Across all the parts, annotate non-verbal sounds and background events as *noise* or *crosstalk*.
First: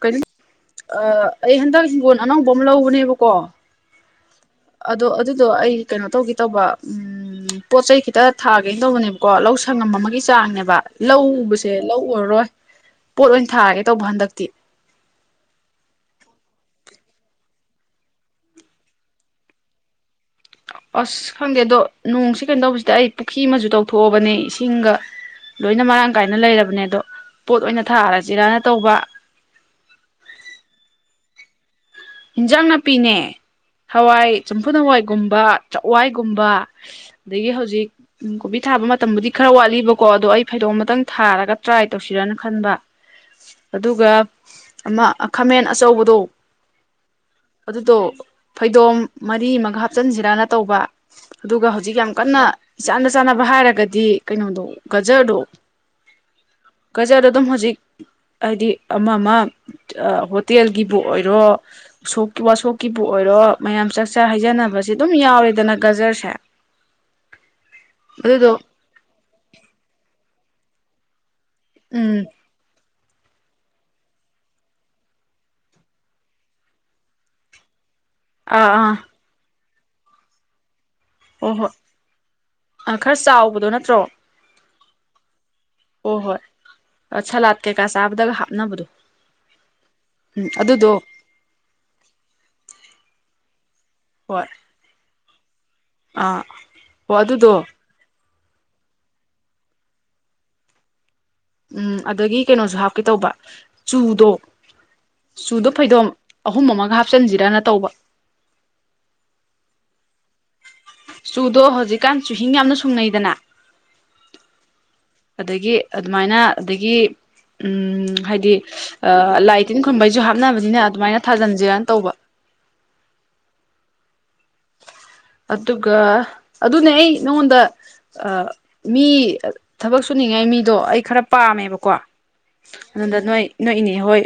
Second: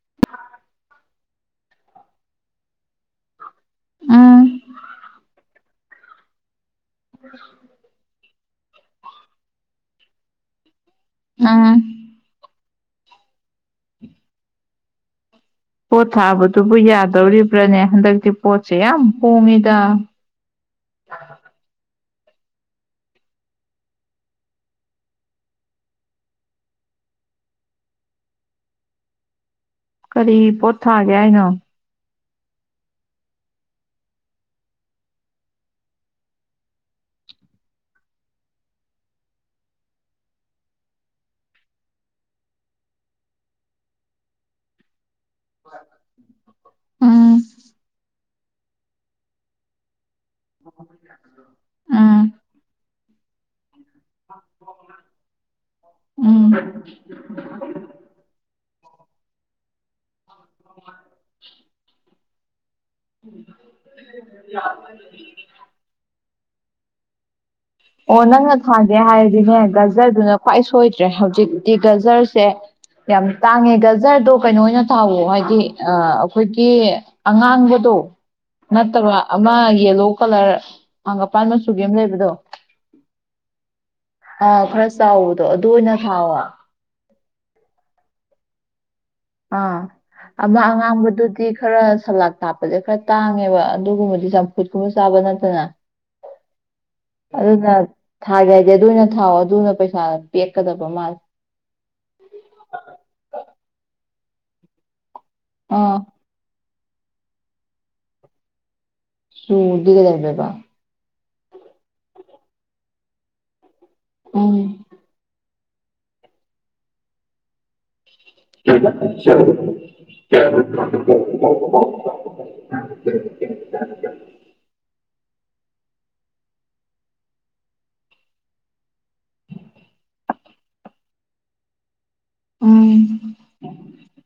ꯀꯩꯅꯣ ꯑꯩ ꯍꯟꯗꯛ ꯍꯤꯡꯒꯣꯜ ꯑꯅꯧꯕ ꯑꯃ ꯂꯧꯕꯅꯦꯕꯀꯣ ꯑꯥ ꯑꯗꯣ ꯑꯗꯨꯗꯣ ꯑꯩ ꯀꯩꯅꯣ ꯇꯧꯒꯦ ꯇꯧꯕ ꯎꯝ ꯄꯣꯆ ꯆꯩ ꯈꯈꯤꯇꯠ ꯊꯥꯒꯩꯅ ꯇꯧꯕꯅꯦꯕꯀꯣ ꯂꯧ ꯁꯪꯉꯝ ꯑꯃꯒꯤ ꯆꯥꯡꯅꯦꯕ ꯂꯧ ꯎꯕꯁꯦ ꯎꯝ ꯂꯧ ꯎꯔꯔꯣꯏ ꯄꯣꯠ ꯑꯣꯏꯅ ꯊꯥꯔꯒꯦ ꯇꯧꯕ ꯍꯟꯗꯛꯇꯤ ꯄꯣꯠ ꯊꯥꯕꯗꯨꯕꯨ ꯌꯥꯗꯧꯔꯤꯕ꯭ꯔꯥꯅꯦ ꯍꯟꯗꯛꯇꯤ ꯄꯣꯠꯁꯦ ꯌꯥꯝ ꯍꯣꯡꯉꯤꯗ ꯑꯁ ꯈꯪꯗꯦ ꯑꯗꯣ ꯅꯣꯡꯁꯤ ꯀꯩꯅꯣ ꯇꯧꯕꯁꯤꯗ ꯑꯩ ꯄꯨꯈ꯭ꯔꯤ ꯑꯃꯁꯨ ꯇꯧꯊꯣꯛꯑꯕꯅꯦ ꯏꯁꯤꯡꯒ ꯂꯣꯏꯅ ꯃꯔꯥꯡ ꯀꯥꯏꯅ ꯂꯩꯔꯕꯅꯦ ꯑꯗꯣ ꯄꯣꯠ ꯑꯣꯏꯅ ꯊꯥꯔꯖꯤꯔꯥꯅ ꯇꯧꯕ ꯀꯔꯤ ꯄꯣꯠ ꯊꯥꯒꯦ ꯍꯥꯏꯅ ꯍꯤꯟꯖꯥꯡ ꯅꯥꯄꯤꯅꯦ ꯍꯋꯥꯏ ꯆꯝꯐꯨ ꯍꯋꯥꯏꯒꯨꯝꯕ ꯆꯥꯛꯋꯥꯏꯒꯨꯝꯕ ꯑꯗꯒꯤ ꯍꯧꯖꯤꯛ ꯀꯣꯕꯤ ꯊꯥꯕ ꯃꯇꯝꯕꯨꯗꯤ ꯈꯔ ꯋꯥꯠꯂꯤꯕꯀꯣ ꯑꯗꯣ ꯑꯩ ꯐꯩꯗꯣꯝ ꯑꯃꯇꯪ ꯊꯥꯔꯒ ꯇ꯭ꯔꯥꯏ ꯇꯧꯁꯤꯔꯅ ꯈꯟꯕ ꯑꯗꯨꯒ ꯑꯃ ꯈꯥꯃꯦꯟ ꯑꯆꯧꯕꯗꯨꯣ ꯎꯝ ꯑꯗꯨꯗꯣ ꯐꯩꯗꯣꯝ ꯃꯔꯤ ꯃꯥꯒ ꯍꯥꯞꯆꯤꯟꯁꯤꯔꯅ ꯇꯧꯕ ꯑꯗꯨꯒ ꯍꯧꯖꯤꯛ ꯌꯥꯝ ꯎꯝ ꯀꯟꯅ ꯏꯆꯥꯟꯅ ꯆꯥꯟꯅꯕ ꯍꯥꯏꯔꯒꯗꯤ ꯀꯩꯅꯣꯗꯣ ꯒꯖꯔꯗꯣ ꯎꯝ ꯒꯖꯔꯗꯣ ꯑꯗꯨꯝ ꯍꯧꯖꯤꯛ ꯍꯥꯏꯗꯤ ꯑꯃꯃ ꯇꯦꯜꯒꯤꯕꯨ ꯑꯣꯏꯔꯣ ꯁꯣꯛꯀꯤꯕꯥ ꯁꯣꯛ ꯀꯤꯕꯨ ꯑꯣꯏꯔꯣ ꯃꯌꯥꯝ ꯆꯥꯛꯆꯥ ꯍꯩꯖꯅꯕꯁꯦ ꯑꯗꯨꯝ ꯌꯥꯎꯔꯦꯗꯅ ꯒꯖꯔꯁꯦ ꯑꯣ ꯑꯗꯨꯗꯣ ꯅꯪꯅ ꯊꯥꯒꯦ ꯍꯥꯏꯔꯗꯤꯅꯦ ꯒꯖꯔꯗꯨꯅ ꯈ꯭ꯋꯥꯏ ꯁꯣꯏꯗ꯭ꯔꯦ ꯍꯧꯖꯤꯛ ꯎꯝ ꯒꯥꯖꯔꯁꯦ ꯌꯥꯝ ꯇꯥꯡꯉꯦ ꯒꯖꯔꯗꯣ ꯀꯩꯅꯣ ꯑꯣꯏꯅ ꯊꯥꯎꯋ ꯍꯥꯏꯗꯤ ꯑꯩꯈꯣꯏꯒꯤ ꯑꯉꯥꯡꯕꯗꯣ ꯑꯥ ꯑꯥ ꯅꯠꯇꯕ ꯃꯥ ꯌꯦꯂꯣ ꯀꯂꯔ ꯑꯥꯡꯒꯄꯥꯟ ꯍꯣꯏ ꯍꯣꯏ ꯃꯆꯨꯒꯤ ꯑꯃ ꯂꯩꯕꯗꯣ ꯑ ꯈꯔ ꯆꯥꯎꯕꯗꯣ ꯅꯠꯇ꯭ꯔꯣ ꯑꯥ ꯈꯔ ꯆꯥꯎꯕꯗꯣ ꯑꯗꯨ ꯑꯣꯏꯅ ꯊꯥꯎꯕ ꯑ ꯁꯂꯥꯠ ꯀꯩꯀꯥ ꯆꯕꯗꯒ ꯍꯞꯅꯕꯗꯨ ꯑꯥ ꯑꯃ ꯑꯉꯥꯡꯕꯗꯨꯗꯤ ꯈꯔ ꯁꯂꯥꯗ ꯍꯥꯞꯄꯁꯦ ꯈꯔ ꯇꯥꯡꯉꯦꯕ ꯑꯗꯨꯒꯨꯝꯕꯗꯤ ꯆꯝꯐꯨꯠꯀꯨꯝꯕ ꯆꯥꯕ ꯅꯠꯇ ꯑ ꯑ ꯑꯗꯨꯗꯣ ꯊꯥꯒꯦ ꯍꯥꯏꯗꯤ ꯑꯗꯨꯅ ꯊꯥꯑꯣ ꯑꯗꯨꯅ ꯄꯩꯁꯥ ꯄꯦꯛꯀꯗꯕ ꯃꯥꯜꯂꯦ ꯎꯝ ꯑꯗꯒꯤ ꯀꯩꯅꯣꯁꯨ ꯍꯥꯞꯀꯦ ꯇꯧꯕ ꯆꯨꯗꯣ ꯆꯨꯗꯣ ꯑꯥ ꯐꯩꯗꯣꯝ ꯑꯍꯨꯝ ꯑꯃ ꯍꯥꯞꯆꯤꯟꯁꯤꯔꯅ ꯇꯧꯕ ꯆꯨꯗꯤ ꯀꯩꯗꯧ ꯗꯣꯏꯕ ꯆꯨꯗꯣ ꯍꯧꯖꯤꯛꯀꯥꯟ ꯆꯨꯍꯤꯡ ꯌꯥꯝꯅ ꯁꯨꯡꯅꯩꯗꯅ ꯑ ꯑꯗꯒꯤ ꯑꯗꯨꯃꯥꯏꯅ ꯑꯗꯒꯤ ꯎꯝ ꯍꯥꯏꯗꯤ ꯂꯥꯏ ꯇꯤꯟ ꯈꯨꯝꯕꯩꯁꯨ ꯍꯥꯞꯅꯕꯅꯤꯅ ꯑꯗꯨꯃꯥꯏꯅ ꯊꯥꯖꯤꯟꯁꯤꯔꯅ ꯇꯧꯕ ꯑꯗꯨꯒ ꯑꯗꯨꯅꯦ ꯑꯩ ꯅꯉꯣꯟꯗ ꯃꯤ ꯊꯕꯛ ꯁꯨꯅꯤꯡꯉꯥꯏ ꯃꯤꯗꯣ ꯑꯩ ꯈꯔ ꯄꯥꯝꯃꯦꯕꯀꯣ ꯎꯝ ꯑꯅꯗ ꯅꯣꯏ ꯅꯣꯏ ꯏꯅꯦ ꯍꯣꯏ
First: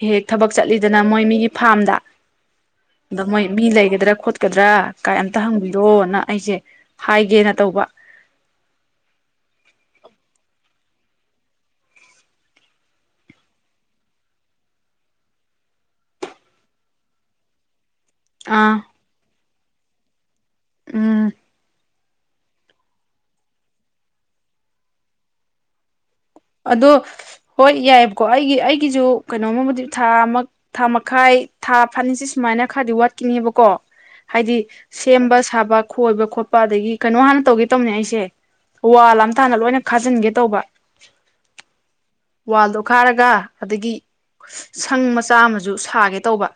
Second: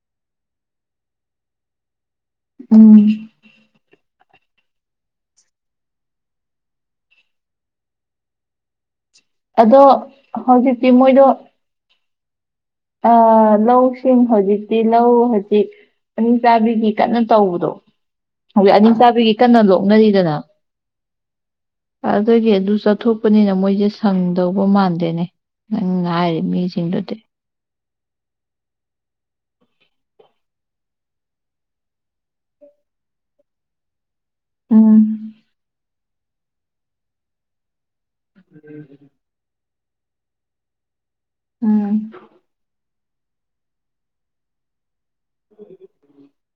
ꯍꯦꯛ ꯍꯦꯛ ꯊꯕꯛ ꯆꯠꯂꯤꯗꯅ ꯃꯣꯏ ꯃꯤꯒꯤ ꯐꯥꯔꯝꯗ ꯎꯝ ꯑꯗ ꯃꯣꯏ ꯃꯤ ꯂꯩꯒꯗ꯭ꯔꯥ ꯀꯗ꯭ꯔꯥꯛ ꯀꯩꯝꯇ ꯍꯪꯕꯤꯔꯣꯅ ꯑꯩꯁꯦ ꯍꯥꯏꯒꯦꯅ ꯇꯧꯕ ꯑꯗꯣ ꯍꯧꯖꯤꯛꯇꯤ ꯃꯣꯏꯗꯣ ꯑ ꯂꯧꯁꯤꯡ ꯍꯧꯖꯤꯛꯇꯤ ꯂꯧ ꯍꯧꯖꯤꯛ ꯑꯅꯤ ꯆꯥꯕꯤꯒꯤ ꯀꯟꯅ ꯇꯧꯕꯗꯣ ꯍꯧꯖꯤꯛ ꯑꯥ ꯑꯅꯤ ꯆꯥꯕꯤꯒꯤ ꯀꯟꯅ ꯂꯣꯛꯅꯔꯤꯗꯅ ꯎꯝ ꯑꯗꯨꯒꯤ ꯑꯗꯨ ꯆꯠꯊꯣꯛꯄꯅꯤꯅ ꯃꯣꯏꯁꯦ ꯁꯪꯗꯧꯕ ꯃꯥꯟꯗꯦꯅꯦꯪ ꯑꯗꯣ ꯍꯣꯏ ꯌꯥꯏ ꯀ ꯑꯩꯒꯤ ꯑꯩꯒꯤꯁꯨ ꯀꯩꯅꯣꯝꯃꯕꯨꯗꯤ ꯊꯥ ꯑꯃ ꯊꯥ ꯃꯈꯥꯏ ꯊꯥ ꯐꯅꯤꯁꯤꯦ ꯁꯨꯃꯥꯏꯅ ꯈꯔꯗꯤ ꯋꯥꯠꯈꯤꯅꯦꯕꯀꯣ ꯍꯥꯏꯗꯤ ꯎꯝ ꯁꯦꯝꯕ ꯁꯥꯕ ꯈꯣꯏꯕ ꯈꯣꯠꯄ ꯑꯗꯒꯤ ꯀꯩꯅꯣ ꯍꯥꯟꯅ ꯇꯧꯒꯦ ꯇꯧꯅꯤ ꯑꯩꯁꯦ ꯦ ꯋꯥꯂꯊꯅ ꯂꯣꯏꯅ ꯈꯥꯖꯤꯟꯒꯦ ꯇꯧꯕ ꯎꯝ ꯄꯈꯥꯏꯔꯒ ꯑꯗꯒꯤ ꯁꯪ ꯃꯆꯥ ꯑꯃꯁꯨ ꯁꯥꯒꯦ ꯇꯧꯕ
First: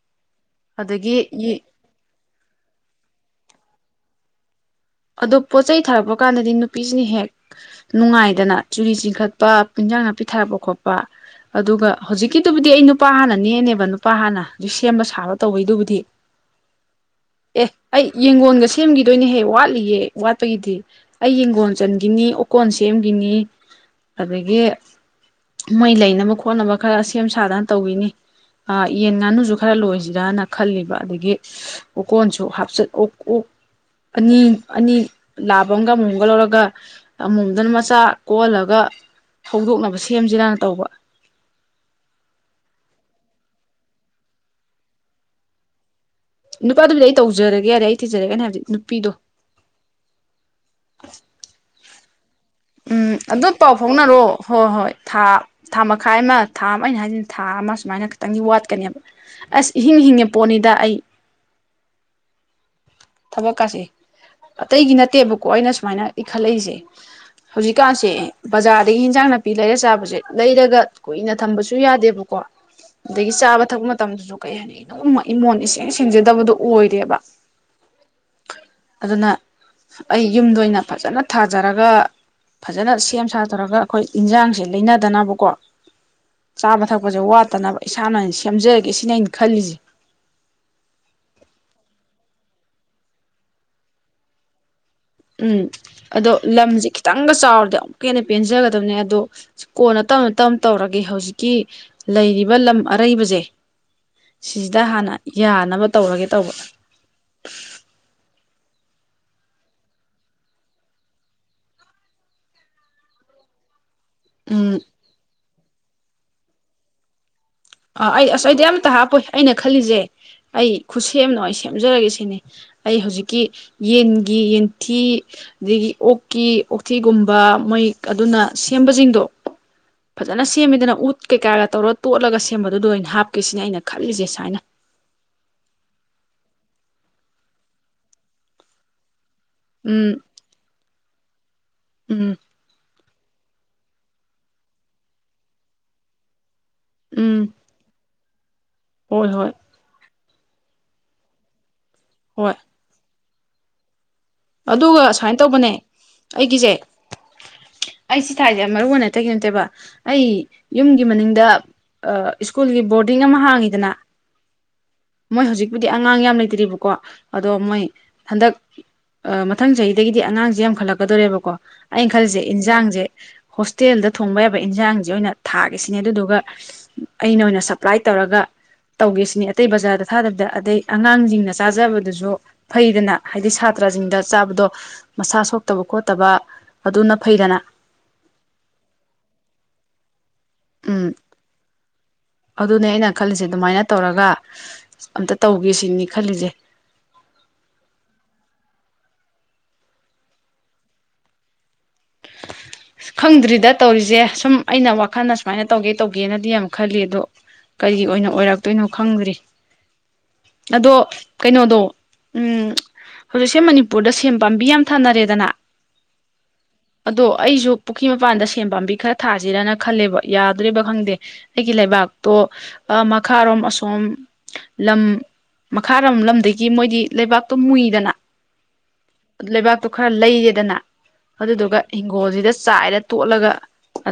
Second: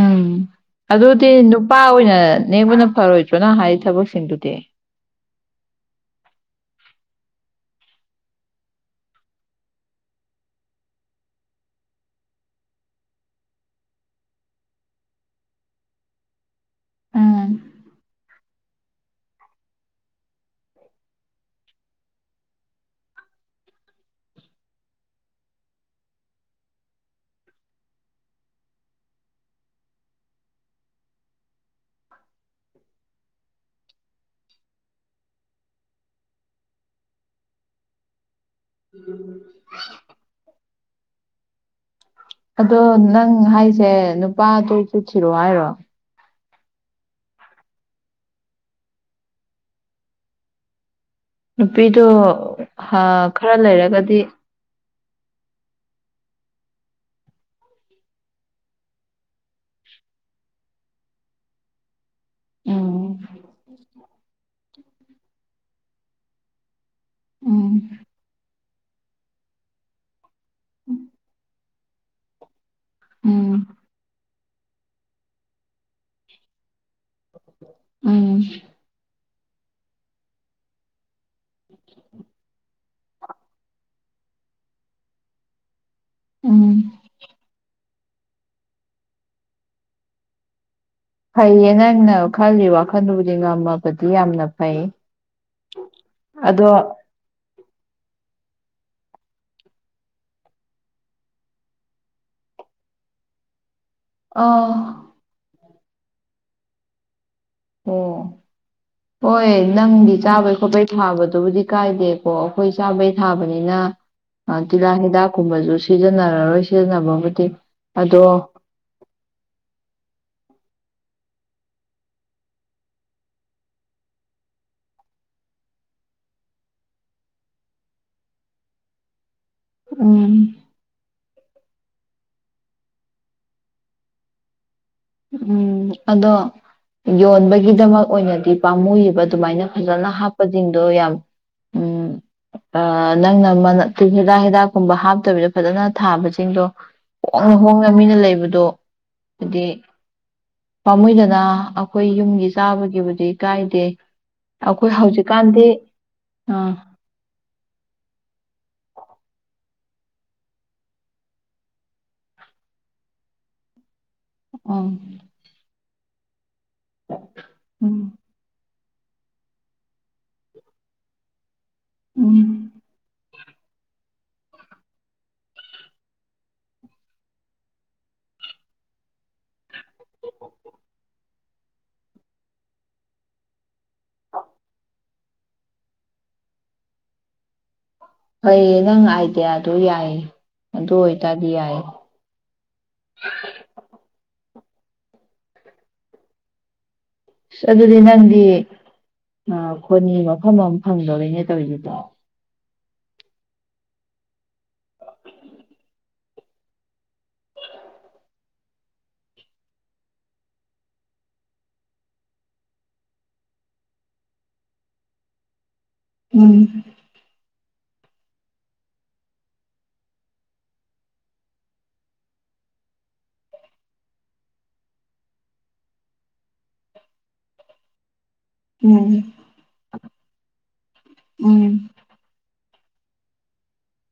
ꯎꯝ ꯑꯗꯒꯤ ꯑꯗꯨꯗꯤ ꯅꯨꯄꯥ ꯑꯣꯏꯅ ꯅꯕꯅ ꯐꯔꯣꯏ ꯅ ꯍꯥꯏ ꯊꯕꯛꯁꯤꯡꯗꯨꯗꯤ ꯑꯗꯣ ꯄꯣꯠ ꯆꯩꯩ ꯊꯥꯔꯛꯄ ꯀꯥꯟꯗꯗꯤ ꯅꯨꯄꯤꯁꯤꯅ ꯍꯦꯛ ꯅꯨꯡꯉꯥꯏꯗꯅ ꯆꯨꯔꯤ ꯆꯤꯡꯈꯠꯄ ꯏꯟꯖꯥꯡ ꯅꯥꯄꯤ ꯊꯥꯔꯛꯄ ꯈꯣꯠꯄ ꯑꯗꯨꯒ ꯍꯧꯖꯤꯛꯀꯤꯗꯨꯕꯨꯗꯤ ꯑꯩ ꯅꯨꯄꯥ ꯍꯥꯟꯅꯅꯦꯅꯦꯕ ꯅꯨꯄꯥ ꯍꯥꯟꯅ ꯍꯧꯖꯤꯛ ꯁꯦꯝꯕ ꯁꯥꯕ ꯇꯧꯕꯩꯗꯨꯕꯨꯗꯤ ꯎꯝ ꯑꯦ ꯑꯩ ꯌꯦꯡꯒꯣꯟꯒ ꯁꯦꯝꯈꯤꯗꯣꯏꯅꯦꯍꯦ ꯋꯥꯠꯂꯤ ꯋꯥꯠꯄꯒꯤꯗꯤ ꯑꯩ ꯌꯦꯡꯒꯣꯟ ꯆ ꯆꯟꯈꯤꯅꯤ ꯎꯀꯣꯟ ꯁꯦꯝꯈꯤꯅꯤ ꯑꯗꯒꯤ ꯃꯩ ꯂꯩꯅꯕ ꯈꯣꯠꯅꯕ ꯈꯔ ꯁꯦꯝ ꯁꯥꯗꯅ ꯇꯧꯈꯤꯅꯤ ꯌꯦꯟ ꯉꯥꯅꯨꯁꯨ ꯈꯔ ꯂꯣꯏꯁꯤꯔꯅ ꯈꯜꯂꯤꯕ ꯑꯗꯒꯤ ꯎꯀꯣꯟꯁꯨ ꯍꯥꯞꯆꯠ ꯑꯣꯛ ꯑꯣꯛ ꯑꯅꯤ ꯑꯅꯤ ꯂꯥꯕ ꯑꯃꯒ ꯑꯃꯨꯣꯝꯒ ꯂꯧꯔꯒ ꯑꯃꯨꯝꯗꯅ ꯃꯆꯥ ꯀꯣꯍꯜꯂꯒ ꯍꯧꯗꯣꯛꯅꯕ ꯁꯦꯝꯁꯤꯔꯅ ꯇꯧꯕ ꯑꯗꯣ ꯅꯪ ꯍꯥꯏꯁꯦ ꯅꯨꯄꯥꯗꯣ ꯆꯨꯠꯁꯤꯔꯣ ꯍꯥꯏꯔꯣ ꯅꯨꯄꯥꯗꯨꯕꯨꯗꯤ ꯑꯩ ꯇꯧꯖꯔꯒꯦ ꯌꯥꯔꯦ ꯑꯩ ꯊꯤꯖꯔꯒꯅꯤ ꯍꯥꯏꯕꯗꯤ ꯅꯨꯄꯤꯗꯣ ꯅꯨꯄꯤꯗꯣ ꯍꯥ ꯎꯝ ꯑꯗꯨ ꯈꯔ ꯄꯥꯎ ꯂꯩꯔꯒꯗꯤ ꯐꯥꯎꯅꯔꯣꯑꯣ ꯍꯣꯏ ꯍꯣꯏ ꯊꯥ ꯊꯥ ꯃꯈꯥꯏ ꯑꯃ ꯊꯥ ꯑꯃ ꯑꯩꯅ ꯍꯥꯏꯁꯤꯅ ꯊꯥ ꯑꯃ ꯁꯨꯃꯥꯏꯅ ꯈꯤꯇꯪꯗꯤ ꯋꯥꯠꯀꯅꯦꯕ ꯑꯁ ꯏꯍꯤꯡ ꯍꯤꯡꯉꯦ ꯄꯣꯠꯅꯤꯗ ꯑꯩ ꯎꯝ ꯊꯕꯛꯀꯥꯁꯦ ꯑꯇꯩꯒꯤ ꯅꯠꯇꯦꯕꯀꯣ ꯑꯩꯅ ꯁ ꯁꯨꯃꯥꯏꯅ ꯏꯈꯠꯂꯛꯏꯁꯦ ꯎꯝ ꯍꯧꯖꯤꯛꯀꯥꯟꯁꯦ ꯕꯖꯥꯔꯗꯒꯤ ꯍꯟꯖꯥꯡ ꯅꯥꯄꯤ ꯂꯩꯔꯦ ꯆꯥꯕꯁꯦ ꯂꯩꯔꯒ ꯀꯨꯏꯅ ꯊꯝꯕꯁꯨ ꯁꯨ ꯌꯥꯗꯦꯕꯀꯣ ꯑꯗꯒꯤ ꯎꯝ ꯆꯥꯕ ꯊꯛꯄ ꯃꯇꯝꯗꯁꯨ ꯀꯩ ꯍꯥꯏꯅꯤ ꯏꯃꯣꯟ ꯏꯁꯦꯡ ꯁꯦꯡꯖꯗꯕꯗꯣ ꯑꯣꯏꯔꯦꯕ ꯎꯝ ꯑꯗꯨꯅ ꯑꯩ ꯌꯨꯝꯗ ꯑꯣꯏꯅ ꯐꯖꯅ ꯊꯥꯖꯔꯒ ꯐꯖꯅ ꯁꯦꯝ ꯁꯥꯖꯔꯒ ꯑꯩꯈꯣꯏ ꯏꯟꯖꯥꯡꯁꯦ ꯂꯩꯅꯗꯅꯕꯀꯣ ꯎꯝ ꯆꯥꯕ ꯊꯛꯄꯁꯦ ꯋꯥꯠꯇꯅꯕ ꯏꯁꯥꯅ ꯑꯣꯏꯅ ꯁꯦꯝꯖꯔꯒꯦ ꯁꯤꯅꯦ ꯑꯩꯅ ꯈꯜꯂꯤꯁꯦ ꯐꯩꯌꯦ ꯅꯪꯅ ꯈꯜꯂꯤ ꯋꯥꯈꯜꯗꯨꯕꯨꯗꯤ ꯉꯝꯃꯕꯗꯤ ꯌꯥꯝꯅ ꯐꯩ ꯎꯝ ꯑꯗꯣ ꯂꯝꯁꯦ ꯈꯤꯇꯪꯒ ꯆꯥꯎꯔꯗꯤ ꯑꯃꯨꯛꯀ ꯍꯦꯟꯅ ꯄꯦꯟꯖꯒꯗ ꯗꯕꯅꯦ ꯑꯗꯣ ꯀꯣꯟꯅ ꯇꯞꯅ ꯇꯞꯅ ꯇꯧꯔꯒꯦ ꯍꯧꯖꯤꯛꯀꯤ ꯂꯩꯔꯤꯕ ꯂꯝ ꯑꯔꯩꯕꯁꯦ ꯑ ꯁꯤꯁꯤꯗ ꯑꯣ ꯍꯥꯟꯅ ꯌꯥꯅꯕ ꯇꯧꯔꯒꯦ ꯇꯧꯕ ꯑꯣ ꯍꯣꯏ ꯅꯪꯗꯤ ꯆꯥꯕꯩ ꯈꯣꯠꯄꯩ ꯊꯥꯕꯗꯨꯕꯨꯗꯤ ꯀꯥꯏꯗꯦꯀꯣ ꯑꯩꯈꯣꯏ ꯆꯥꯕꯩ ꯊꯥꯕꯅꯤꯅ ꯑ ꯎꯝ ꯇꯤꯜꯍꯥꯠ ꯍꯤꯗꯥꯛ ꯀꯨꯨꯝꯕꯁꯨ ꯁꯤꯖꯤꯟꯅꯔꯔꯣꯏ ꯁꯤꯖꯤꯟꯅꯕꯕꯨꯗꯤ ꯑꯥ ꯑꯗꯣ ꯑꯩ ꯑꯁ ꯑꯩꯗꯤ ꯑꯃꯇ ꯍꯥꯞꯄꯣꯏ ꯑꯩꯅ ꯈꯜꯂꯤꯁꯦ ꯑꯩ ꯈꯨ ꯁꯦꯝꯅ ꯑꯩ ꯁꯦꯝꯖꯔꯒꯦ ꯁꯤꯅꯤ ꯑꯩ ꯍꯧꯖꯤꯛꯀꯤ ꯌꯦꯟꯒꯤ ꯌꯦꯟꯊꯤ ꯑꯗꯒꯤ ꯑꯣꯛꯀꯤ ꯑꯣꯛꯊꯤꯒꯨꯝꯕ ꯃꯣꯏ ꯑꯗꯨꯅ ꯁꯦꯝꯕꯁꯤꯡꯗꯣ ꯎꯝ ꯐꯖꯅ ꯁꯦꯝꯃꯤꯗꯅ ꯎꯠ ꯀꯩꯀꯥꯒ ꯇꯧꯔꯒ ꯇꯣꯠꯂꯒ ꯑꯗꯨꯗ ꯑꯣꯏꯅ ꯍꯥꯞꯀꯁꯤꯅꯦ ꯑꯩꯅ ꯈꯜꯂꯤꯁꯦ ꯁꯨꯃꯥꯏꯅ ꯎꯝ ꯑꯗꯣ ꯌꯣꯟꯕꯒꯤꯗꯃꯛ ꯑꯣꯏꯅꯗꯤ ꯄꯥꯝꯃꯨꯕ ꯑꯗꯨꯃꯥꯏꯅ ꯐꯖꯅ ꯎꯝ ꯍꯥꯞꯄꯁꯤꯡꯗꯣ ꯌꯥꯝ ꯎ ꯎꯝ ꯅꯪꯅ ꯍꯤꯗꯥꯛ ꯍꯤꯗꯥꯛ ꯀꯨꯝꯕ ꯍꯥꯞꯇꯕꯤꯗ ꯐꯖꯅ ꯊꯥꯕꯁꯤꯡꯗꯣ ꯎꯝ ꯍꯣꯡꯅ ꯍꯣꯡꯅ ꯃꯤꯅ ꯂꯩꯕꯗꯣ ꯍꯣꯏ ꯍꯣꯏ ꯍꯥꯏꯗꯤ ꯄꯥꯝꯃꯨꯏꯗꯅ ꯑꯩꯈꯣꯏ ꯌꯨꯝꯒꯤ ꯍꯣꯏ ꯆꯥꯕꯒꯤꯕꯨꯗꯤ ꯀꯥꯏꯗꯦ ꯑꯩꯈꯣꯏ ꯑꯗꯨꯒ ꯁꯨꯃꯥꯏꯅ ꯍꯧꯖꯤꯛꯀꯥꯟꯗꯤ ꯇꯧꯕꯅꯦ ꯑꯩꯒꯤꯁꯦ ꯑꯥ ꯑꯩ ꯁꯤ ꯊꯥꯏꯖꯔ ꯃꯔꯨ ꯑꯣꯏꯅꯇꯩꯒꯤ ꯅꯣꯠꯇꯦꯕ ꯑꯩ ꯌꯨꯝꯒꯤ ꯃꯅꯤꯡꯗ ꯁ꯭ꯀꯨꯜꯒꯤ ꯕꯣꯔꯗꯤꯡ ꯑꯃ ꯍꯥꯡꯉꯤꯗꯅ ꯑ ꯗꯤ ꯑꯉꯥꯡ ꯌꯥꯝ ꯂꯩꯇ꯭ꯔꯤꯕꯣ ꯀꯣ ꯑꯗꯣ ꯃꯣꯏ ꯎꯝ ꯍꯟꯗꯛ ꯑ ꯃꯊꯪ ꯆꯍꯤꯗꯒꯤꯗꯤ ꯑꯉꯥꯡꯁꯦ ꯌꯥꯝꯈꯠꯂꯛꯀꯗꯣꯣꯔꯦꯕꯀꯣ ꯑꯩꯅ ꯈꯜꯁꯦ ꯎꯝ ꯌꯦꯟꯁꯥꯡꯁꯦ ꯍꯣꯁꯇꯦꯜꯗ ꯊꯣꯡꯕ ꯌꯥꯕ ꯏꯟꯁꯥꯡꯁꯦ ꯑꯣꯏꯅ ꯊꯥꯒꯁꯤꯅꯦ ꯑꯗꯨꯗꯨꯒ ꯑꯩꯅ ꯑꯣꯏꯅ ꯁꯄ꯭ꯂꯥꯏ ꯇꯧꯔꯒ ꯇꯧꯒꯦꯁꯤꯅꯦ ꯑꯇꯩ ꯕꯖꯥꯔꯗ ꯊꯥꯗꯕꯤꯗ ꯑꯗꯩ ꯑꯉꯥꯡꯁꯤꯡꯅ ꯆꯥꯖꯕꯗꯨꯁꯨ ꯐꯩꯗꯅ ꯍꯥꯏꯗꯤ ꯁꯥꯇ꯭ꯔꯥꯁꯤꯡꯗ ꯆꯥꯕꯗꯣ ꯃꯁꯥ ꯁꯣꯛꯇꯕ ꯈꯣꯠꯇꯕ ꯑꯗꯨꯅ ꯐꯩꯗꯅ ꯐꯩꯌꯦ ꯅꯪ ꯑꯥꯏꯗꯤꯌꯥꯗꯨ ꯌꯥꯏꯌꯦ ꯑꯗꯨꯗ ꯎꯝ ꯑꯣꯏꯇꯥꯗꯤ ꯌꯥꯏ ꯑꯗꯨꯅꯦ ꯑꯩꯅ ꯈꯜꯂꯤꯁꯦ ꯑꯗꯨꯃꯥꯏꯅ ꯇꯧꯔꯒ ꯑꯝꯇ ꯇꯧꯒꯦ ꯁꯤꯅꯤ ꯈꯜꯂꯤꯁꯦ ꯑꯁ ꯑꯗꯨꯗꯤ ꯅꯪꯗꯤ ꯈꯣꯅꯤ ꯃꯐꯝ ꯑꯃ ꯐꯪꯗꯣꯩꯅꯦ ꯇꯧꯔꯤꯔꯤꯕꯗꯣ ꯈꯪꯗ꯭ꯔꯤꯗ ꯇꯧꯔꯤꯁꯦ ꯁꯨꯝ ꯑꯩꯅ ꯋꯥꯈꯜꯅ ꯁꯨꯃꯥꯏꯅ ꯇꯧꯒꯦ ꯇꯧꯒꯦꯅꯗꯤ ꯌꯥꯝ ꯈꯜꯂꯤ ꯑꯗꯣ ꯀꯔꯤꯒꯤ ꯑꯣꯏꯅ ꯑꯣꯏꯔꯛꯇꯣꯏꯅꯣ ꯈꯪꯗ꯭ꯔꯤ ꯑꯗꯣ ꯀꯩꯅꯣꯗꯣ ꯎ ꯍꯧꯖꯤꯛꯁꯦ ꯃꯅꯤꯄꯨꯔꯗ ꯁꯦꯝ ꯄꯥꯝꯕꯤ ꯌꯥꯝ ꯊꯥꯅꯔꯦꯗꯅ ꯎꯝ ꯑꯗꯣ ꯑꯩꯁꯨ ꯄꯨꯈ꯭ꯔꯤ ꯃꯄꯥꯟꯗ ꯁꯦꯝ ꯄꯥꯝꯕꯤ ꯈꯔ ꯊꯥꯁꯤꯔꯅ ꯈꯜꯂꯦꯕ ꯌꯥꯗ꯭ꯔꯦꯕ ꯈꯪꯗꯦ ꯑꯩꯒꯤ ꯂꯩꯕꯥꯛꯇꯣ ꯃꯈꯥꯔꯣꯝ ꯑꯁꯣꯝ ꯂꯝ ꯃꯈꯥꯔꯣꯝ ꯂꯝꯗꯒꯤ ꯃꯣꯏꯗꯤ ꯂꯩꯕꯥꯛꯇꯣ ꯃꯨꯏꯗꯅ ꯎꯝ ꯂꯩꯕꯥꯛꯇꯨ ꯈꯔ ꯂꯩꯌꯦꯦꯗꯅ ꯎꯝ ꯑꯗꯨꯗꯨꯒ ꯣꯜꯁꯤꯗ ꯆꯥꯏꯔ ꯇꯣꯠꯂꯒ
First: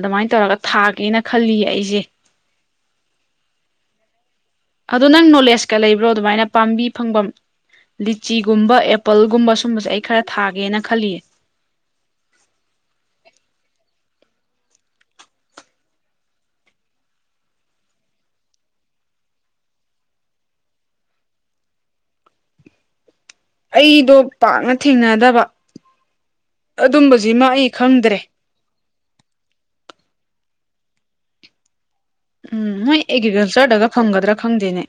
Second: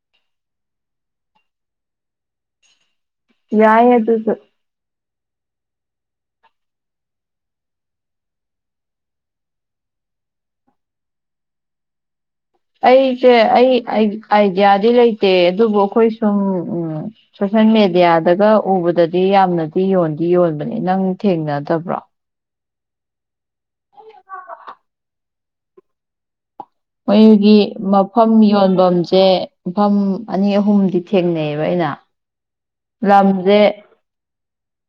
ꯑꯗꯨꯃꯥꯏꯅ ꯇꯧꯔꯒ ꯊꯥꯒꯦꯅ ꯈꯜꯂꯤꯌꯦ ꯑꯩꯁꯦ ꯌꯥꯏ ꯑꯗꯨꯁꯨ ꯑꯗꯣ ꯅꯪ ꯅꯣꯂꯦꯖꯀ ꯂꯩꯕ꯭ꯔꯣ ꯑꯗꯨꯃꯥꯏꯅ ꯄꯥꯝꯕꯤ ꯐꯪꯐꯝ ꯂꯤꯆꯤꯒꯨꯝꯕ ꯑꯦꯄꯜꯒꯨꯝꯕ ꯁꯨꯝꯕꯁꯦ ꯑꯩ ꯈꯔ ꯊꯥꯒꯦꯅ ꯈꯜꯂꯤꯌꯦ ꯑꯩꯁꯦ ꯑꯩ ꯑꯥꯏꯗꯤꯌꯥꯗꯤ ꯂꯩꯇꯦ ꯑꯗꯨꯕꯨ ꯑꯩꯈꯣꯏ ꯁꯨꯝ ꯎ ꯁꯣꯁꯦꯜ ꯃꯦꯗꯤꯌꯥꯗꯒ ꯎꯕꯗꯗꯤ ꯌꯥꯝꯅꯗꯤ ꯌꯣꯟꯗꯤ ꯌꯣꯟꯕꯅꯦ ꯅꯪ ꯊꯦꯡꯅꯗꯕ꯭ꯔꯣ ꯑꯩꯗꯣ ꯄꯥꯛꯅ ꯊꯦꯡꯅꯗꯕ ꯑꯗꯨꯝꯕꯁꯤꯃ ꯃꯣꯏꯒꯤ ꯑꯩ ꯈꯪꯗ꯭ꯔꯦ ꯃꯐꯝ ꯌꯣꯟꯐꯝꯁꯦ ꯃꯐꯝ ꯑꯅꯤ ꯑꯍꯨꯝ ꯑꯍꯨꯝꯗꯤ ꯊꯦꯡꯅꯩꯑꯕ ꯑꯩꯅ ꯎꯝ ꯅꯣꯏ ꯂꯝꯁꯦ ꯑꯦꯒ꯭ꯔꯤꯀꯜꯆꯔꯗꯒ ꯐꯪꯒꯗ꯭ꯔꯥ ꯈꯪꯗꯦꯅꯦ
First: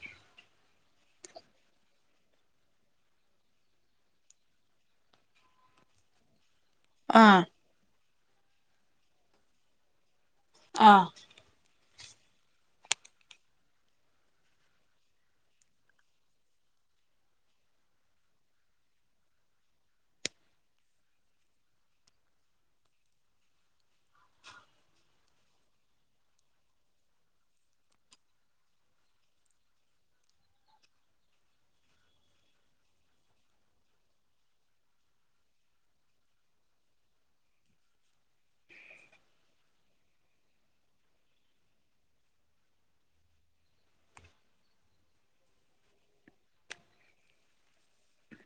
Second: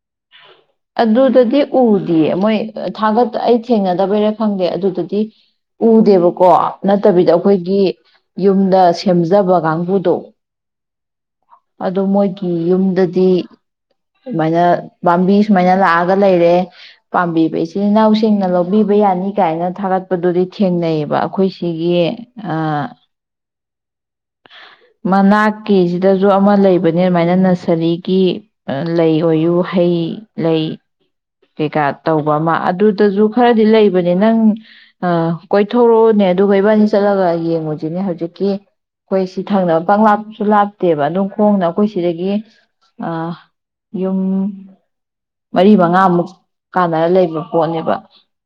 ꯑꯗꯨꯗꯗꯤ ꯎꯗꯤꯌꯦ ꯃꯣꯏ ꯊꯥꯒꯠ ꯑꯩ ꯊꯦꯡꯅꯗꯕꯩꯔꯥ ꯈꯪꯗꯦ ꯑꯗꯨꯗꯗꯤ ꯎꯗꯦꯕꯀꯣ ꯅꯠꯇꯕꯤꯗ ꯑꯥ ꯑꯩꯈꯣꯏꯒꯤ ꯌꯨꯝꯗ ꯁꯦꯝꯖꯕ ꯀꯥꯡꯕꯨꯗꯣ ꯑꯥ ꯑꯗꯨ ꯃꯣꯏꯒꯤ ꯌꯨꯝꯗꯗꯤ ꯑꯗꯨꯃꯥꯏꯅ ꯄꯥꯝꯕꯤ ꯁꯨꯃꯥꯏꯅ ꯂꯥꯛꯑꯒ ꯂꯩꯔꯦ ꯄꯥꯝꯕꯤ ꯏꯆꯤꯜ ꯏꯅꯥꯎꯁꯤꯡꯅ ꯂꯧꯕꯤꯕ ꯌꯥꯅꯤ ꯀꯥꯏꯅ ꯊꯥꯒꯠꯄꯗꯨꯗꯤ ꯊꯦꯡꯅꯩꯑꯕ ꯑꯩꯈꯣꯏ ꯁꯤꯒꯤ ꯑ ꯃꯅꯥꯛꯀꯤꯁꯤꯗꯁꯨ ꯑꯃ ꯂꯩꯕꯅꯦ ꯑꯗꯨꯃꯥꯏꯅ ꯅꯁꯔꯤꯒꯤ ꯂꯩ ꯑꯣꯏꯌꯨ ꯍꯩ ꯂꯩ ꯀꯩꯀꯥ ꯇꯧꯕ ꯑꯃ ꯑꯗꯨꯗꯁꯨ ꯈꯔꯗꯤ ꯂꯩꯕꯅꯦ ꯅꯪ ꯀꯣꯏꯊꯣꯔꯛꯎꯅꯦ ꯑꯗꯨꯒ ꯏꯕꯥꯅꯤ ꯆꯠꯂꯒ ꯌꯦꯡꯉꯨꯁꯤꯅꯦ ꯍꯧꯖꯤꯛꯀꯤ ꯑꯩꯈꯣꯏ ꯁꯤ ꯊꯪꯅꯕ ꯄꯪꯂꯥꯞꯁꯨ ꯂꯥꯞꯇꯦꯕ ꯑꯗꯨꯝ ꯈꯣꯡꯅ ꯑꯩꯈꯣꯏ ꯁꯤꯗꯒꯤ ꯌꯨꯝ ꯃꯔꯤ ꯃꯉꯥꯃꯨꯛ ꯀꯥꯟꯅꯔ ꯂꯩꯕ ꯄꯣꯠꯅꯦꯕ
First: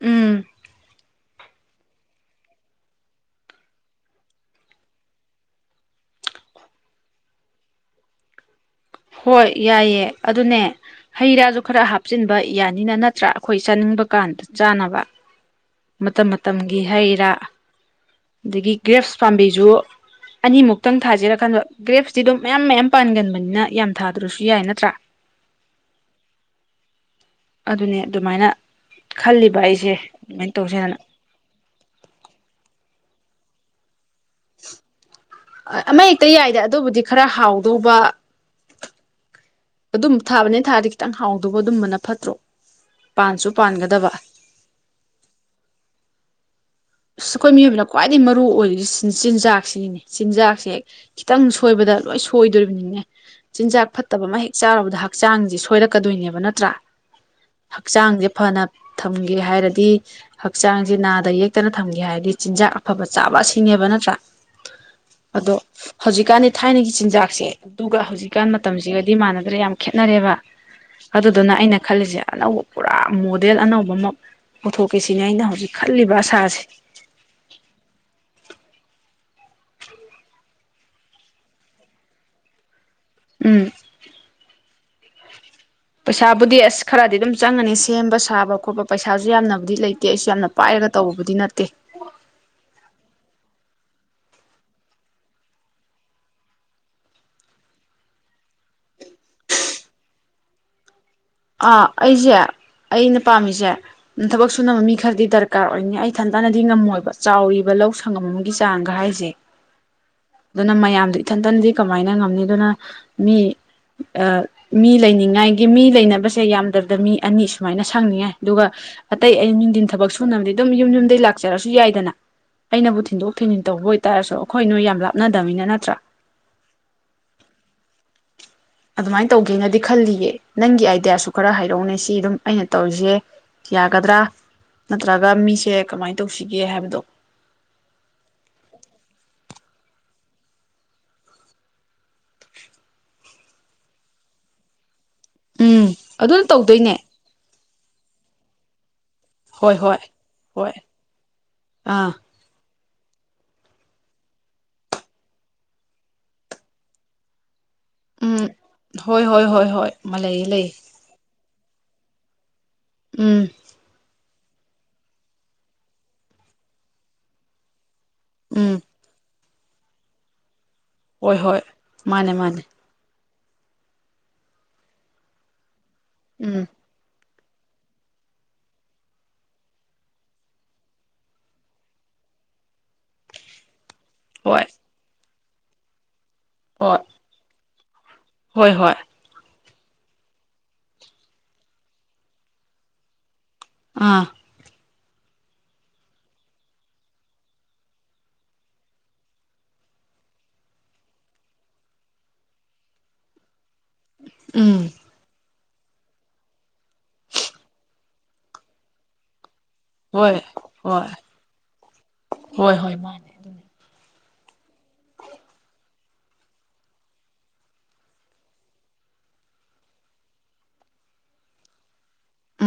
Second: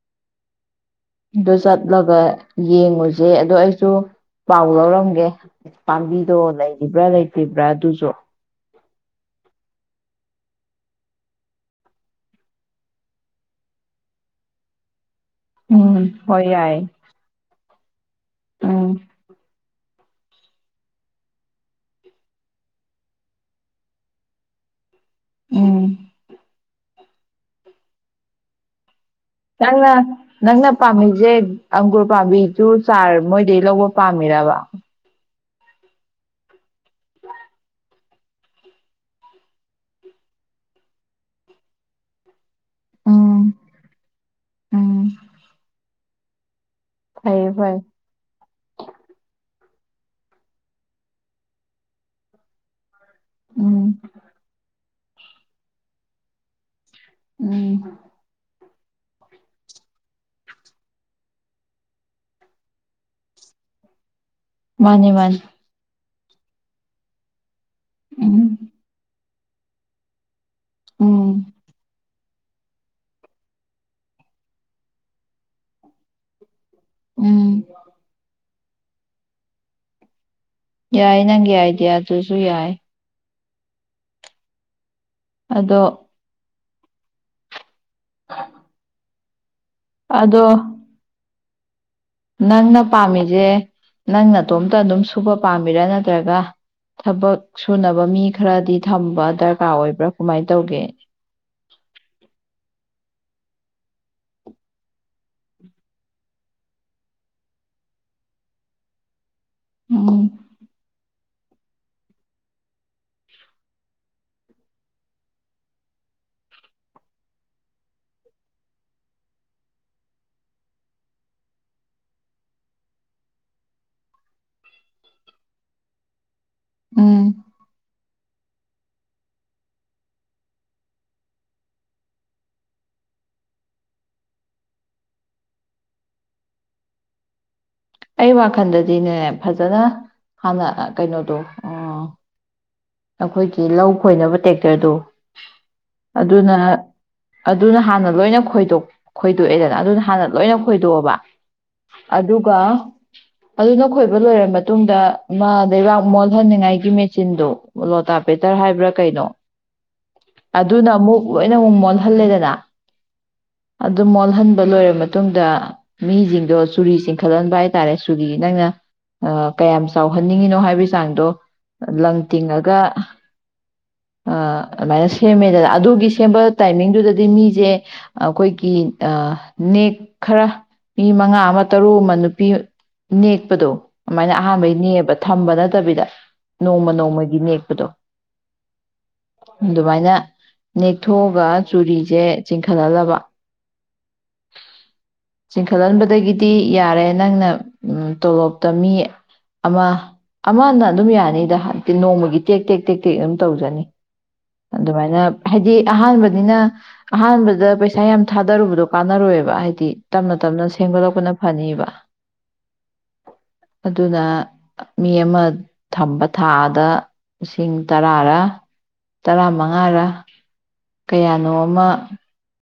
ꯎꯝ ꯗꯣꯁꯠ ꯂꯧꯥꯏ ꯌꯦꯡꯉꯨꯁꯦ ꯑꯗꯣ ꯑꯩꯁꯨ ꯄꯥꯎ ꯂꯧꯔꯝꯒꯦ ꯄꯥꯝꯕꯤꯗꯣ ꯂꯩꯔꯤꯕ꯭ꯔꯥ ꯂꯩꯇ꯭ꯔꯤꯕ꯭ꯔꯥ ꯑꯗꯨꯁꯨ ꯍꯣꯏ ꯌꯥꯏꯌꯦ ꯑꯗꯨꯅꯦ ꯍꯩ ꯔꯥꯁꯨ ꯈꯔ ꯍꯥꯞꯆꯤꯟꯕ ꯌꯥꯅꯤꯅ ꯅꯠꯇ꯭ꯔꯥ ꯑꯩꯈꯣꯏ ꯆꯥꯅꯤꯡꯕ ꯀꯥꯟꯗ ꯆꯥꯅꯕ ꯎꯝ ꯃꯇꯝ ꯍꯣꯏ ꯌꯥꯏ ꯃꯇꯝꯒꯤ ꯍꯩ ꯔꯥ ꯑꯗꯒꯤ ꯎꯝ ꯒ꯭ꯔꯦꯞꯁ ꯄꯥꯝꯕꯤꯁꯨ ꯑꯅꯤꯃꯨꯛꯇꯪ ꯊꯥꯖꯔꯀꯟꯗ ꯒ꯭ꯔꯦꯞꯇꯤ ꯑꯗꯨꯝ ꯃꯌꯥꯝ ꯃꯌꯥꯝ ꯄꯥꯟꯒꯟꯕꯅꯤꯅ ꯌꯥꯝ ꯊꯥꯗ꯭ꯔꯁꯨ ꯌꯥꯏ ꯅꯠꯇ꯭ꯔꯥ ꯎꯝ ꯑꯗꯨꯅꯦ ꯑꯗꯨꯃꯥꯏꯅ ꯈꯜꯂꯤꯕ ꯑꯩꯁꯦ ꯅꯪꯅ ꯑꯗꯨꯃꯥꯏꯅ ꯅꯪꯅ ꯇꯧꯁꯦꯅ ꯄꯥꯝꯕꯤꯁꯦ ꯑꯪꯒꯨꯔ ꯄꯥꯝꯕꯤ ꯖꯨꯁ ꯁꯔ ꯃꯣꯏ ꯗꯩ ꯂꯣ ꯄꯥꯝꯃꯤꯔꯕ ꯑꯃ ꯍꯦꯛꯇ ꯌꯥꯏꯗꯦ ꯑꯗꯨꯕꯨꯗꯤ ꯈꯔ ꯍꯥꯎꯗꯧꯕ ꯑꯗꯨꯝ ꯊꯥꯕꯅꯤꯅ ꯊꯥꯔꯗꯤ ꯈꯤꯇꯪ ꯍꯥꯎꯗꯧꯕ ꯑꯗꯨꯝꯕꯅ ꯐꯠꯇ꯭ꯔꯣ ꯄꯥꯟꯁꯨ ꯎꯝ ꯄꯥꯟꯒꯗꯕ ꯎꯝ ꯑ ꯐꯩꯌꯦ ꯑꯩꯈꯣꯏ ꯐꯩ ꯃꯤꯑꯣꯏꯕꯅ ꯈ꯭ꯋꯥꯏꯗꯒꯤ ꯃꯔꯨ ꯑꯣꯏꯔꯤ ꯆꯤꯟꯖꯥꯛ ꯁꯤꯅꯦ ꯆꯤꯟꯖꯥꯛꯁꯦ ꯈꯤꯇꯪ ꯁꯣꯏꯕꯗ ꯂꯣꯏ ꯁꯣꯏꯗꯣꯔꯤꯕꯅꯤꯅꯦ ꯎꯝ ꯆꯤꯟꯖꯥꯛ ꯐꯠꯇꯕ ꯑꯃ ꯍꯦꯛ ꯆꯥꯔꯕꯗ ꯍꯥꯄ ꯛ ꯆꯥꯡꯁꯦ ꯁꯣꯏꯔꯛꯀꯗꯣꯏꯅꯦꯕ ꯅꯠꯇ꯭ꯔꯥ ꯎꯝ ꯍꯛꯆꯥꯡꯁꯦ ꯐꯅ ꯊꯝꯒꯦ ꯍꯥꯏꯔꯗꯤ ꯍꯛꯆꯥꯡꯁꯦ ꯅꯥꯗ ꯌꯦꯛ ꯈꯛꯇꯅ ꯊꯝꯒꯦ ꯍꯥꯏꯔꯗꯤ ꯆꯤꯟꯖꯥꯛ ꯑꯐꯕ ꯆꯥꯕ ꯑꯁꯤꯅꯦꯕ ꯅꯠꯇ꯭ꯔꯥ ꯃꯥꯅꯦ ꯃꯥꯅꯤ ꯑꯗꯣ ꯍꯧꯖꯤꯛꯀꯥꯟꯗꯤ ꯊꯥꯏꯅꯒꯤ ꯆꯤꯟꯖꯥꯛꯁꯦ ꯑꯗꯨꯒ ꯎꯝ ꯍꯧꯖꯤꯛꯀꯥꯟ ꯃꯇꯝꯁꯤꯒꯗꯤ ꯃ ꯃꯥꯥꯟꯅꯗ ꯑꯗꯨꯗ ꯌꯥꯝ ꯈꯦꯠꯅꯔꯦꯕ ꯎꯝ ꯑꯗꯨꯗꯨꯅ ꯑꯩꯅ ꯈꯜꯂꯤꯁꯦ ꯑꯅꯧꯕ ꯄꯨꯔꯥ ꯃꯣꯗꯦꯜ ꯑꯅꯧꯕ ꯑꯃ ꯄꯨꯊꯣꯛꯀꯦ ꯁꯤꯅꯦ ꯑꯩꯅ ꯍꯧꯖꯤꯛ ꯈꯜꯂꯤꯕ ꯑꯁꯥ *inaudible* ꯎꯝ ꯌꯥꯏ ꯅꯪꯒꯤ ꯑꯥꯏꯗꯤꯌꯥꯗꯨꯁꯨ ꯌꯥꯏ ꯎꯝ ꯑꯗꯣ ꯄꯩꯁꯥꯕꯨꯗꯤ ꯑꯁ ꯈꯔꯗꯤ ꯑꯗꯨꯝ ꯆꯪꯉꯅꯤ ꯁꯦꯝꯕ ꯁꯥꯕ ꯈꯣꯠꯄ ꯄꯩꯁꯥ ꯏꯁꯥꯁꯦ ꯌꯥꯝꯅ ꯕꯨꯗꯤ ꯂꯩꯇꯦ ꯑꯩꯁꯨ ꯑꯗꯣ ꯌꯥꯝꯅ ꯄꯥꯏꯔꯒ ꯇꯧꯕꯕꯨꯗꯤ ꯅꯠꯇꯦ *inaudible* ꯅꯪꯅ ꯄꯥꯝꯃꯤꯁꯦ ꯅꯪꯅ ꯑꯇꯣꯝꯇ ꯑꯗꯨꯝ ꯁꯨꯕ ꯄꯥꯝꯃꯤꯔꯥ ꯅꯠꯇ꯭ꯔꯒ ꯊꯕꯛ ꯁꯨꯅꯕ ꯃꯤ ꯈꯔꯗꯤ ꯊꯝꯕ ꯗꯔꯀꯥꯔ ꯑꯣꯏꯕ꯭ꯔꯥ ꯀꯃꯥꯏꯅ ꯇꯧꯒꯦ ꯑꯥ ꯑꯩꯁꯦ ꯑꯩꯅ ꯄꯥꯝꯃꯤꯁꯦ ꯊꯕꯛ ꯁꯨꯅꯕ ꯃꯤ ꯈꯔꯗꯤ ꯗꯔꯀꯥꯔ ꯑꯣꯏꯅꯤ ꯑꯩ ꯊꯟꯇꯥꯅꯗꯤ ꯉꯝꯃꯣꯏꯕ ꯆꯥꯎꯔꯤꯕ ꯂꯧ ꯁꯪꯉꯝ ꯑꯃꯒꯤ ꯆꯥꯡꯒ ꯍꯥꯏꯁꯦ ꯎꯝ ꯑꯗꯨꯅ ꯃꯌꯥꯝꯗꯤ ꯏꯊꯟꯇꯟꯗꯤ ꯀꯃꯥꯏꯅ ꯉꯝꯅꯤ ꯑꯗꯨꯅ ꯃꯤ ꯃꯤ ꯂꯩꯅꯤꯡꯉꯥꯏꯒꯤ ꯃꯤ ꯂꯩꯅꯕ ꯁꯦ ꯌꯥꯝꯗꯕꯗ ꯃꯤ ꯑꯅꯤ ꯁꯨꯃꯥꯏꯅ ꯁꯪꯅꯤꯡꯉꯥꯏ ꯑꯗꯨꯒ ꯑꯇꯩ ꯑ ꯅꯨꯡꯊꯤꯟ ꯊꯕꯛ ꯁꯨꯅꯕꯗꯤ ꯑꯗꯨꯝ ꯌꯨꯝ ꯌꯨꯝꯗꯒꯤꯩ ꯂꯥꯛꯆꯔꯁꯨ ꯌꯥꯏꯗꯅ ꯑꯩꯅꯕꯨ ꯊꯤꯟꯗꯣꯛ ꯊꯤꯟꯖꯤꯟ ꯇꯧꯕ ꯑꯣꯏꯇꯥꯔꯁꯨ ꯑꯩꯈꯣꯏ ꯅꯣꯏ ꯌꯥꯝ ꯂꯥꯞꯅꯗꯕꯃꯤꯅ ꯅꯠꯇ꯭ꯔꯥ ꯎꯝ ꯑꯗꯨꯃꯥꯏꯅ ꯇꯧꯒꯦꯅꯗꯤ ꯈꯜꯂꯤꯌꯦ ꯅꯪꯒꯤ ꯑꯥꯏꯗꯤꯌꯥꯁꯨ ꯈꯔ ꯍꯥꯏꯔꯛꯅꯦ ꯁꯤ ꯑꯗꯨꯝ ꯑꯩꯅ ꯇꯧꯔꯤꯁꯦ ꯌꯥꯒꯗ꯭ꯔꯥ ꯅꯠꯇ꯭ꯔꯒ ꯃꯤꯁꯦ ꯀꯃꯥꯏꯅ ꯇꯧꯁꯤꯒꯦ ꯍꯥꯏꯕꯗꯣ ꯑꯩ ꯋꯥꯈꯜꯗꯗꯤꯅꯦ ꯐꯖꯅ ꯍꯥꯟꯅ ꯀꯩꯅꯣꯗꯣ ꯑꯣ ꯑꯩꯈꯣꯏꯒꯤ ꯂꯧ ꯈꯣꯏꯅꯕ ꯇ꯭ꯔꯦꯛꯇꯔꯗꯨ ꯎꯝ ꯑꯗꯨꯅ ꯇꯧꯗꯣꯏꯅꯦ ꯑꯗꯨꯅ ꯍꯥꯟꯅ ꯂꯣꯏꯅ ꯈꯣꯏꯗꯣꯛ ꯍꯣꯏ ꯈꯣꯏꯗꯣꯛꯑꯦꯗꯅ ꯍꯣꯏ ꯑꯗꯨꯅ ꯍꯥꯟꯅ ꯂꯣꯏꯅ ꯍꯣꯏ ꯈꯣꯏꯗꯣꯛꯑꯕ ꯑꯥ ꯑꯗꯨꯒ ꯑꯗꯨ ꯅꯈꯣꯏꯕ ꯂꯣꯏꯔ ꯃꯇꯨꯡꯗ ꯃꯥ ꯂꯩꯩꯕꯥꯛ ꯃꯣꯜꯍꯟꯅꯤꯡꯉꯥꯏꯒꯤ ꯃꯦꯆꯤꯟꯗꯣ ꯎꯝ ꯂꯣꯇꯥꯄꯦꯇꯔ ꯍꯥꯏꯕ꯭ꯔꯥ ꯍꯣꯏ ꯀꯩꯅꯣ ꯍꯣꯏ ꯍꯣꯏ ꯍꯣꯏ ꯂꯩꯌꯦ ꯂꯩꯌꯦ ꯑꯗꯨꯅ ꯑꯃꯨꯛ ꯂꯣꯏꯅ ꯑꯃꯨꯛ ꯃ ꯊꯝꯅꯦ ꯗꯗꯥ ꯎꯝ ꯑꯗꯨꯗ ꯃꯜ ꯑꯍꯟꯕ ꯂꯣꯏꯔꯕ ꯃꯇꯨꯡꯗ ꯃꯤꯁꯤꯡꯗꯣ ꯆꯨꯔꯤ ꯆꯤꯡꯈꯠꯍꯟꯕ ꯍꯥꯏ ꯆꯔꯦ ꯔꯤ ꯅꯪꯅ ꯎꯝ ꯑ ꯀꯌꯥꯝ ꯆꯥꯎꯍꯟꯅꯤꯡꯉꯤꯅꯣ ꯍꯥꯏꯕꯁꯤ ꯍꯣꯏ ꯍꯛꯆꯥꯡꯗꯣ ꯍꯣꯏ ꯂꯪ ꯃꯥꯅꯦ ꯃꯥꯅꯦ ꯇꯤꯡꯉꯒ ꯑ ꯑꯗꯨꯃꯥꯏꯅ ꯁꯦꯝꯃꯦꯗ ꯑꯗꯨꯒꯤ ꯁꯦꯝꯕ ꯎꯝ ꯇꯥꯏꯃꯤꯡꯗꯨꯗꯗꯤ ꯃꯤ ꯁꯦ ꯑꯩꯈꯣꯏꯒꯤ ꯅꯦꯛ ꯈꯔ ꯃꯤ ꯃꯉꯥ ꯑꯃ ꯇꯔꯨꯛ ꯑꯃ ꯅꯨꯄꯤ ꯅꯦꯛꯄꯗꯣ ꯑꯗꯨꯃꯥꯏꯅ ꯍꯣꯏ ꯑꯍꯥꯟꯕꯩꯅꯦꯕ ꯊꯝꯕ ꯅꯠꯇꯕꯤꯗ ꯅꯣꯡꯃ ꯍꯣꯏ ꯅꯣꯡꯃꯒꯤ ꯅꯦꯛꯄꯗꯣ ꯍꯣꯏ ꯍꯣꯏ ꯑꯗꯨꯃꯥꯏꯅ ꯅꯦꯛꯊꯣꯛꯑꯒ ꯆꯨꯔꯤꯁꯦ ꯆꯤꯡꯈꯠꯍꯜꯂꯕ ꯑꯥ ꯆꯤꯡꯈꯠꯍꯟꯕꯗꯒꯤꯗꯤ ꯌꯥꯔꯦ ꯅꯪꯅ ꯇꯣꯂꯣꯞꯇ ꯃꯤ ꯑꯃ ꯑꯃꯅ ꯑꯗꯨꯝ ꯌꯥꯅꯤꯗ ꯅꯣꯡꯃꯒꯤ ꯇꯦꯛ ꯇꯦꯛ ꯇꯦꯛ ꯇꯦꯛ ꯑꯗꯨꯝ ꯇꯧꯖꯅꯤ ꯎꯝ ꯑꯗꯨꯃꯥꯏꯅ ꯍꯥꯏꯗꯤ ꯑꯍꯥꯟꯕꯅꯤꯅ ꯑꯍꯥꯟꯕꯗ ꯄꯩꯁꯥ ꯌꯥꯝ ꯊꯥꯗꯔꯨꯕꯗꯣ ꯀꯥꯟꯅꯔꯣꯏꯦꯕ ꯍꯥꯏꯗꯤ ꯍꯣꯏ ꯍꯣꯏ ꯁꯦꯝꯒꯠꯂꯛꯄ ꯐ ꯍꯣꯏ ꯍꯣꯏ ꯃꯥꯅꯦ ꯑꯗꯨꯅ ꯃꯤ ꯑꯃ ꯊꯝꯕ ꯊꯥꯗ ꯂꯤꯁꯤꯡ ꯇꯔꯥꯔ ꯇꯔꯥꯃꯉꯥꯔ ꯀꯌꯥꯅꯣ ꯑꯃ ꯎꯝ